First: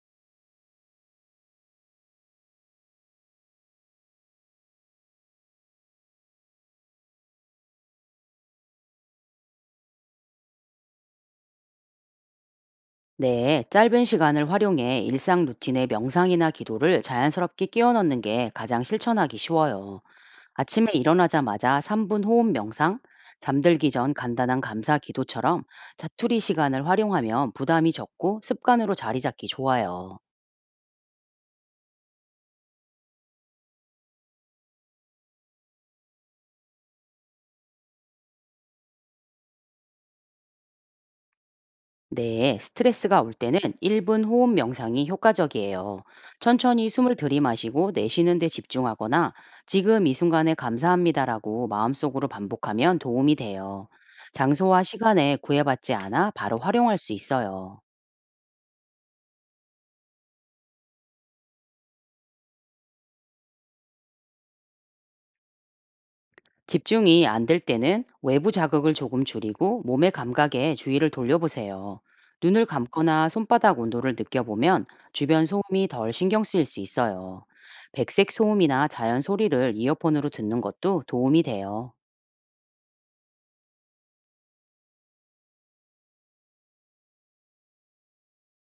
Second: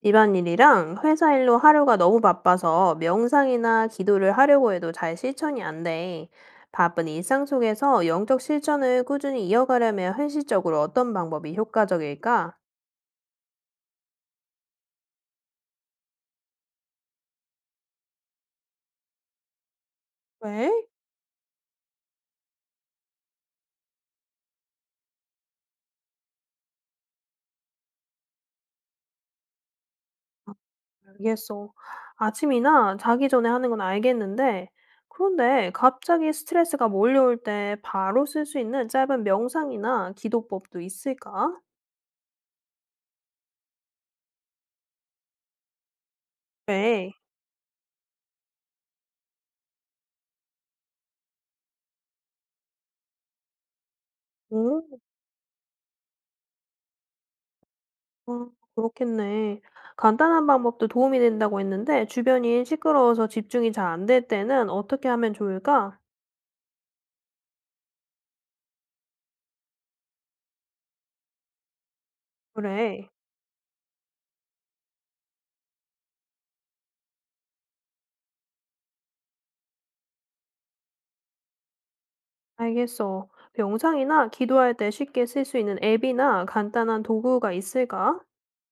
일반 일이랑 회사 일로 하루가 너무 바빠서 명상이나 기도를 하려고 해도 잘 실천이 안 돼. 바쁜 일상 속에서 영적 실천을 꾸준히 이어가려면 현실적으로 어떤 방법이 효과적일까? 네, 짧은 시간을 활용해 일상 루틴에 명상이나 기도를 자연스럽게 끼워 넣는 게 가장 실천하기 쉬워요. 왜? 아침에 일어나자마자 3분 호흡 명상, 잠들기 전 간단한 감사 기도처럼 자투리 시간을 활용하면 부담이 적고 습관으로 자리 잡기 좋아요. 알겠어. 아침이나 자기 전에 하는 건 알겠는데, 그런데 갑자기 스트레스가 몰려올 때 바로 쓸 수 있는 짧은 명상이나 기도법도 있을까? 네, 스트레스가 올 때는 1분 호흡 명상이 효과적이에요. 천천히 왜? 숨을 들이마시고 내쉬는 데 집중하거나 지금 이 순간에 감사합니다라고 마음속으로 반복하면 도움이 돼요. 장소와 응? 시간에 구애받지 않아 바로 활용할 수 있어요. 아, 그렇겠네. 간단한 방법도 도움이 된다고 했는데 주변이 시끄러워서 집중이 잘 안될 때는 어떻게 하면 좋을까? 집중이 안될 때는 외부 자극을 조금 줄이고 몸의 감각에 주의를 돌려보세요. 눈을 그래, 감거나 손바닥 온도를 느껴보면 주변 소음이 덜 신경 쓰일 수 있어요. 백색 소음이나 자연 소리를 이어폰으로 듣는 것도 도움이 돼요. 알겠어. 명상이나 기도할 때 쉽게 쓸 수 있는 앱이나 간단한 도구가 있을까?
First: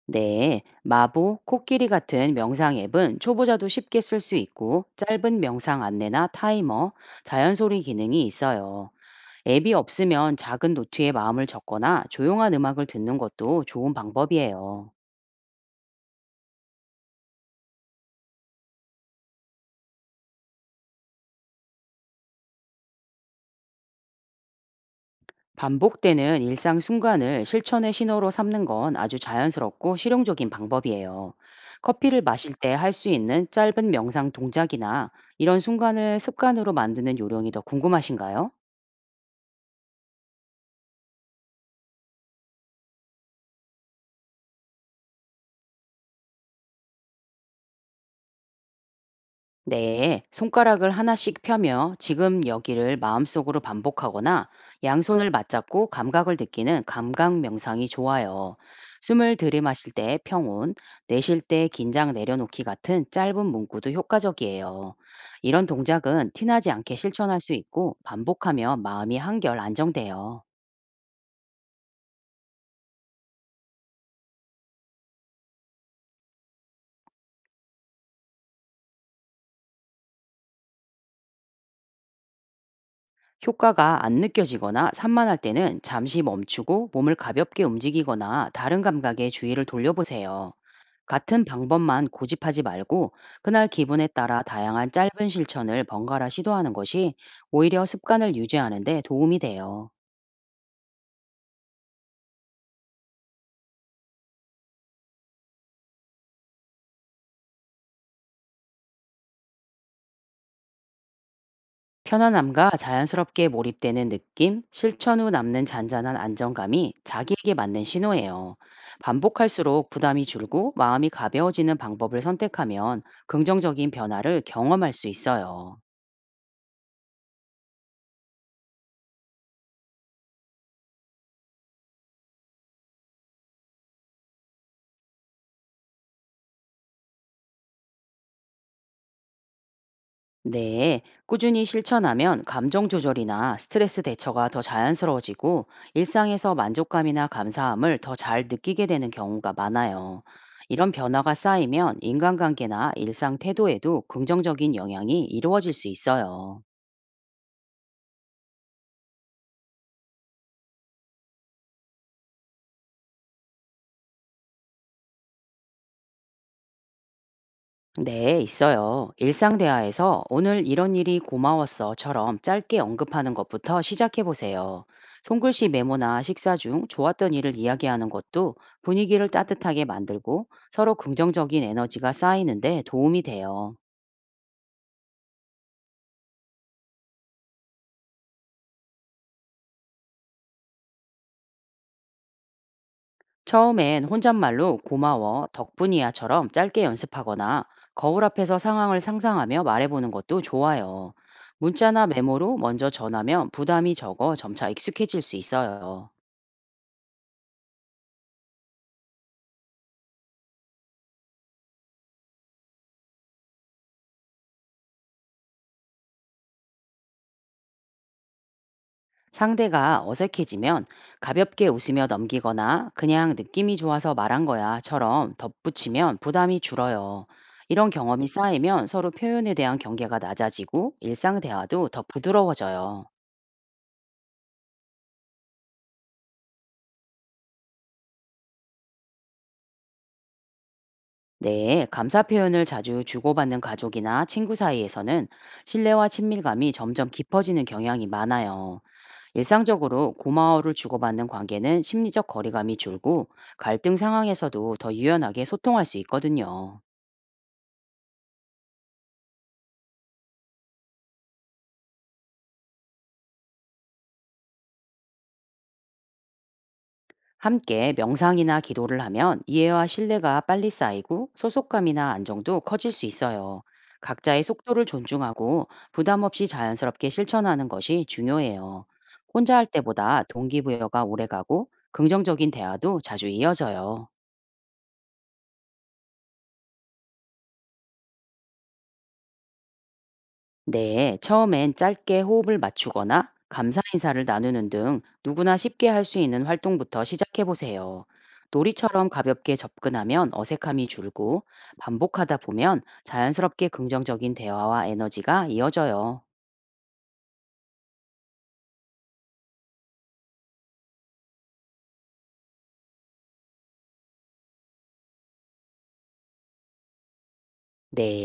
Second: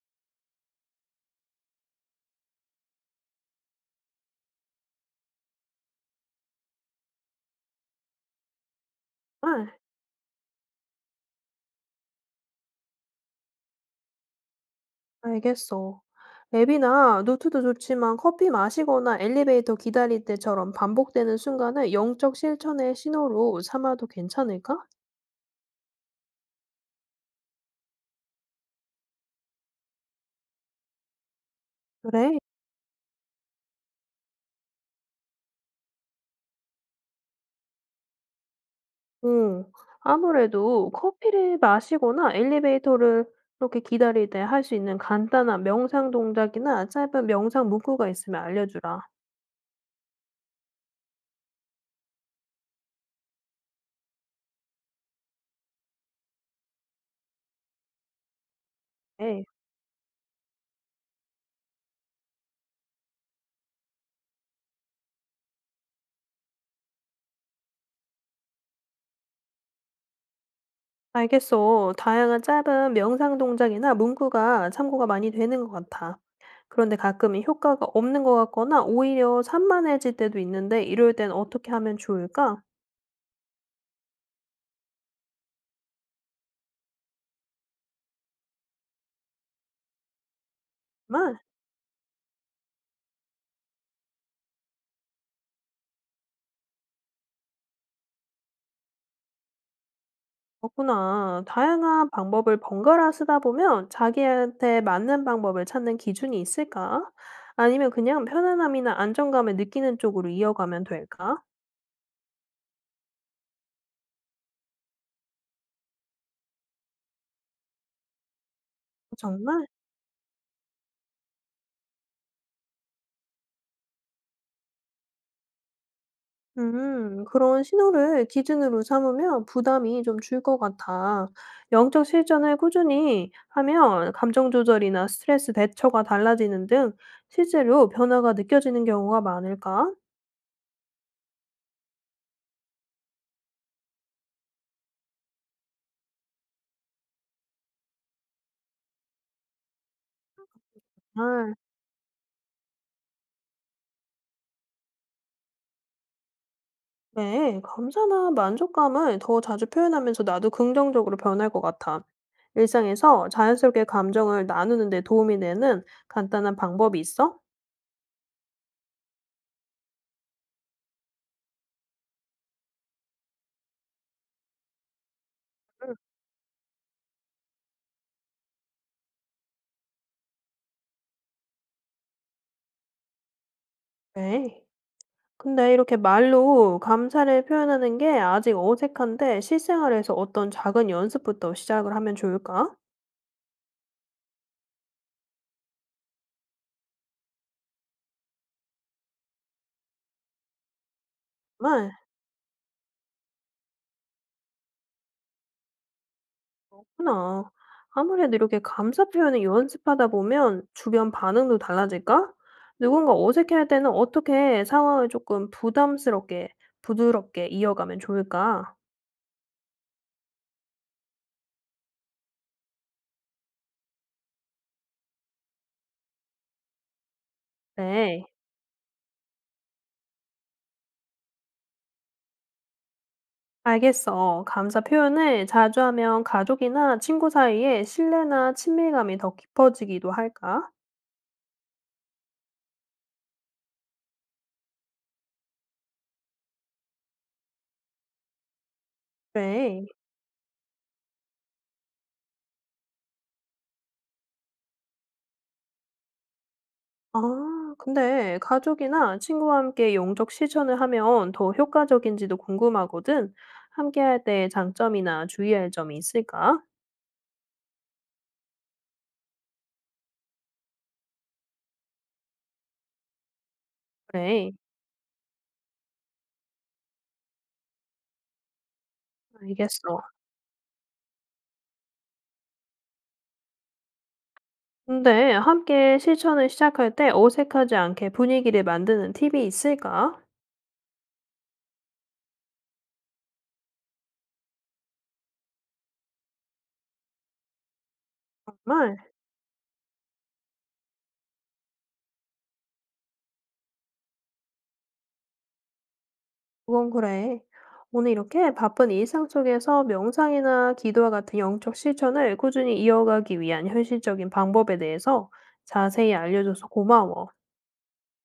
네, 마보, 코끼리 같은 명상 앱은 초보자도 쉽게 쓸 수 있고 짧은 명상 안내나 타이머, 자연 소리 기능이 있어요. 응, 앱이 없으면 작은 노트에 마음을 적거나 조용한 음악을 듣는 것도 좋은 방법이에요. 알겠어. 앱이나 노트도 좋지만 커피 마시거나 엘리베이터 기다릴 때처럼 반복되는 순간을 영적 실천의 신호로 삼아도 괜찮을까? 반복되는 일상 순간을 실천의 신호로 삼는 건 아주 자연스럽고 실용적인 방법이에요. 커피를 그래. 마실 때 할 수 있는 짧은 명상 동작이나 이런 순간을 습관으로 만드는 요령이 더 궁금하신가요? 음. 아무래도 커피를 마시거나 엘리베이터를 이렇게 기다릴 때 할 수 있는 간단한 명상 동작이나 짧은 명상 문구가 있으면 알려주라. 네, 손가락을 하나씩 펴며 지금 여기를 마음속으로 반복하거나 양손을 맞잡고 감각을 느끼는 감각 명상이 좋아요. 숨을 네. 들이마실 때 평온, 내쉴 때 긴장 내려놓기 같은 짧은 문구도 효과적이에요. 이런 동작은 티나지 않게 실천할 수 있고 반복하며 마음이 한결 안정돼요. 알겠어. 다양한 짧은 명상 동작이나 문구가 참고가 많이 되는 것 같아. 그런데 가끔은 효과가 없는 것 같거나 오히려 산만해질 때도 있는데 이럴 땐 어떻게 하면 좋을까? 효과가 안 느껴지거나 산만할 때는 잠시 멈추고 몸을 가볍게 움직이거나 다른 감각에 주의를 돌려보세요. 아, 같은 방법만 고집하지 말고 그날 기분에 따라 다양한 짧은 실천을 번갈아 시도하는 것이 오히려 습관을 유지하는 데 도움이 돼요. 그렇구나. 다양한 방법을 번갈아 쓰다 보면 자기한테 맞는 방법을 찾는 기준이 있을까? 아니면 그냥 편안함이나 안정감을 느끼는 쪽으로 이어가면 될까? 편안함과 자연스럽게 몰입되는 느낌, 실천 후 남는 잔잔한 안정감이 자기에게 맞는 신호예요. 정말? 반복할수록 부담이 줄고 마음이 가벼워지는 방법을 선택하면 긍정적인 변화를 경험할 수 있어요. 그런 신호를 기준으로 삼으면 부담이 좀 줄 것 같아. 영적 실천을 꾸준히 하면 감정 조절이나 스트레스 대처가 달라지는 등 실제로 변화가 느껴지는 경우가 많을까? 네, 꾸준히 실천하면 감정 조절이나 스트레스 대처가 더 자연스러워지고 일상에서 만족감이나 감사함을 더 잘 느끼게 되는 경우가 많아요. 이런 변화가 아. 쌓이면 인간관계나 일상 태도에도 긍정적인 영향이 이루어질 수 있어요. 네, 감사나 만족감을 더 자주 표현하면서 나도 긍정적으로 변할 것 같아. 일상에서 자연스럽게 감정을 나누는 데 도움이 되는 간단한 방법이 있어? 네, 있어요. 일상 대화에서 오늘 이런 일이 고마웠어처럼 짧게 언급하는 것부터 시작해 보세요. 손글씨 응. 메모나 식사 중 좋았던 일을 이야기하는 것도 분위기를 따뜻하게 만들고 서로 긍정적인 에너지가 쌓이는데 도움이 돼요. 네. 근데 이렇게 말로 감사를 표현하는 게 아직 어색한데 실생활에서 어떤 작은 연습부터 시작을 하면 좋을까? 처음엔 혼잣말로 고마워, 덕분이야처럼 짧게 연습하거나 거울 앞에서 상황을 상상하며 말해보는 것도 좋아요. 정말 문자나 메모로 먼저 전하면 부담이 적어 점차 익숙해질 수 있어요. 그렇구나. 아무래도 이렇게 감사 표현을 연습하다 보면 주변 반응도 달라질까? 누군가 어색해할 때는 어떻게 상황을 조금 부담스럽게, 부드럽게 이어가면 좋을까? 상대가 어색해지면 가볍게 웃으며 넘기거나 그냥 느낌이 좋아서 말한 거야처럼 덧붙이면 부담이 줄어요. 이런 네, 경험이 쌓이면 서로 표현에 대한 경계가 낮아지고 일상 대화도 더 부드러워져요. 알겠어. 감사 표현을 자주 하면 가족이나 친구 사이에 신뢰나 친밀감이 더 깊어지기도 할까? 네, 감사 표현을 자주 주고받는 가족이나 친구 사이에서는 신뢰와 친밀감이 점점 깊어지는 경향이 많아요. 네. 일상적으로 고마워를 주고받는 관계는 심리적 거리감이 줄고 갈등 상황에서도 더 유연하게 소통할 수 있거든요. 아, 근데 가족이나 친구와 함께 영적 실천을 하면 더 효과적인지도 궁금하거든. 함께 할 때의 장점이나 주의할 점이 있을까? 함께 명상이나 기도를 하면 이해와 신뢰가 빨리 쌓이고 소속감이나 안정도 커질 수 있어요. 각자의 그래, 속도를 존중하고 부담 없이 자연스럽게 실천하는 것이 중요해요. 혼자 할 알겠어. 때보다 동기부여가 오래가고 긍정적인 대화도 자주 이어져요. 근데 함께 실천을 시작할 때 어색하지 않게 분위기를 만드는 팁이 있을까? 네, 처음엔 짧게 호흡을 맞추거나 감사 인사를 나누는 등 누구나 쉽게 할 수 있는 활동부터 시작해 보세요. 정말? 놀이처럼 가볍게 접근하면 어색함이 줄고 반복하다 보면 자연스럽게 긍정적인 대화와 에너지가 이어져요. 그건 그래. 오늘 이렇게 바쁜 일상 속에서 명상이나 기도와 같은 영적 실천을 꾸준히 이어가기 위한 현실적인 방법에 대해서 자세히 알려줘서 고마워. 네.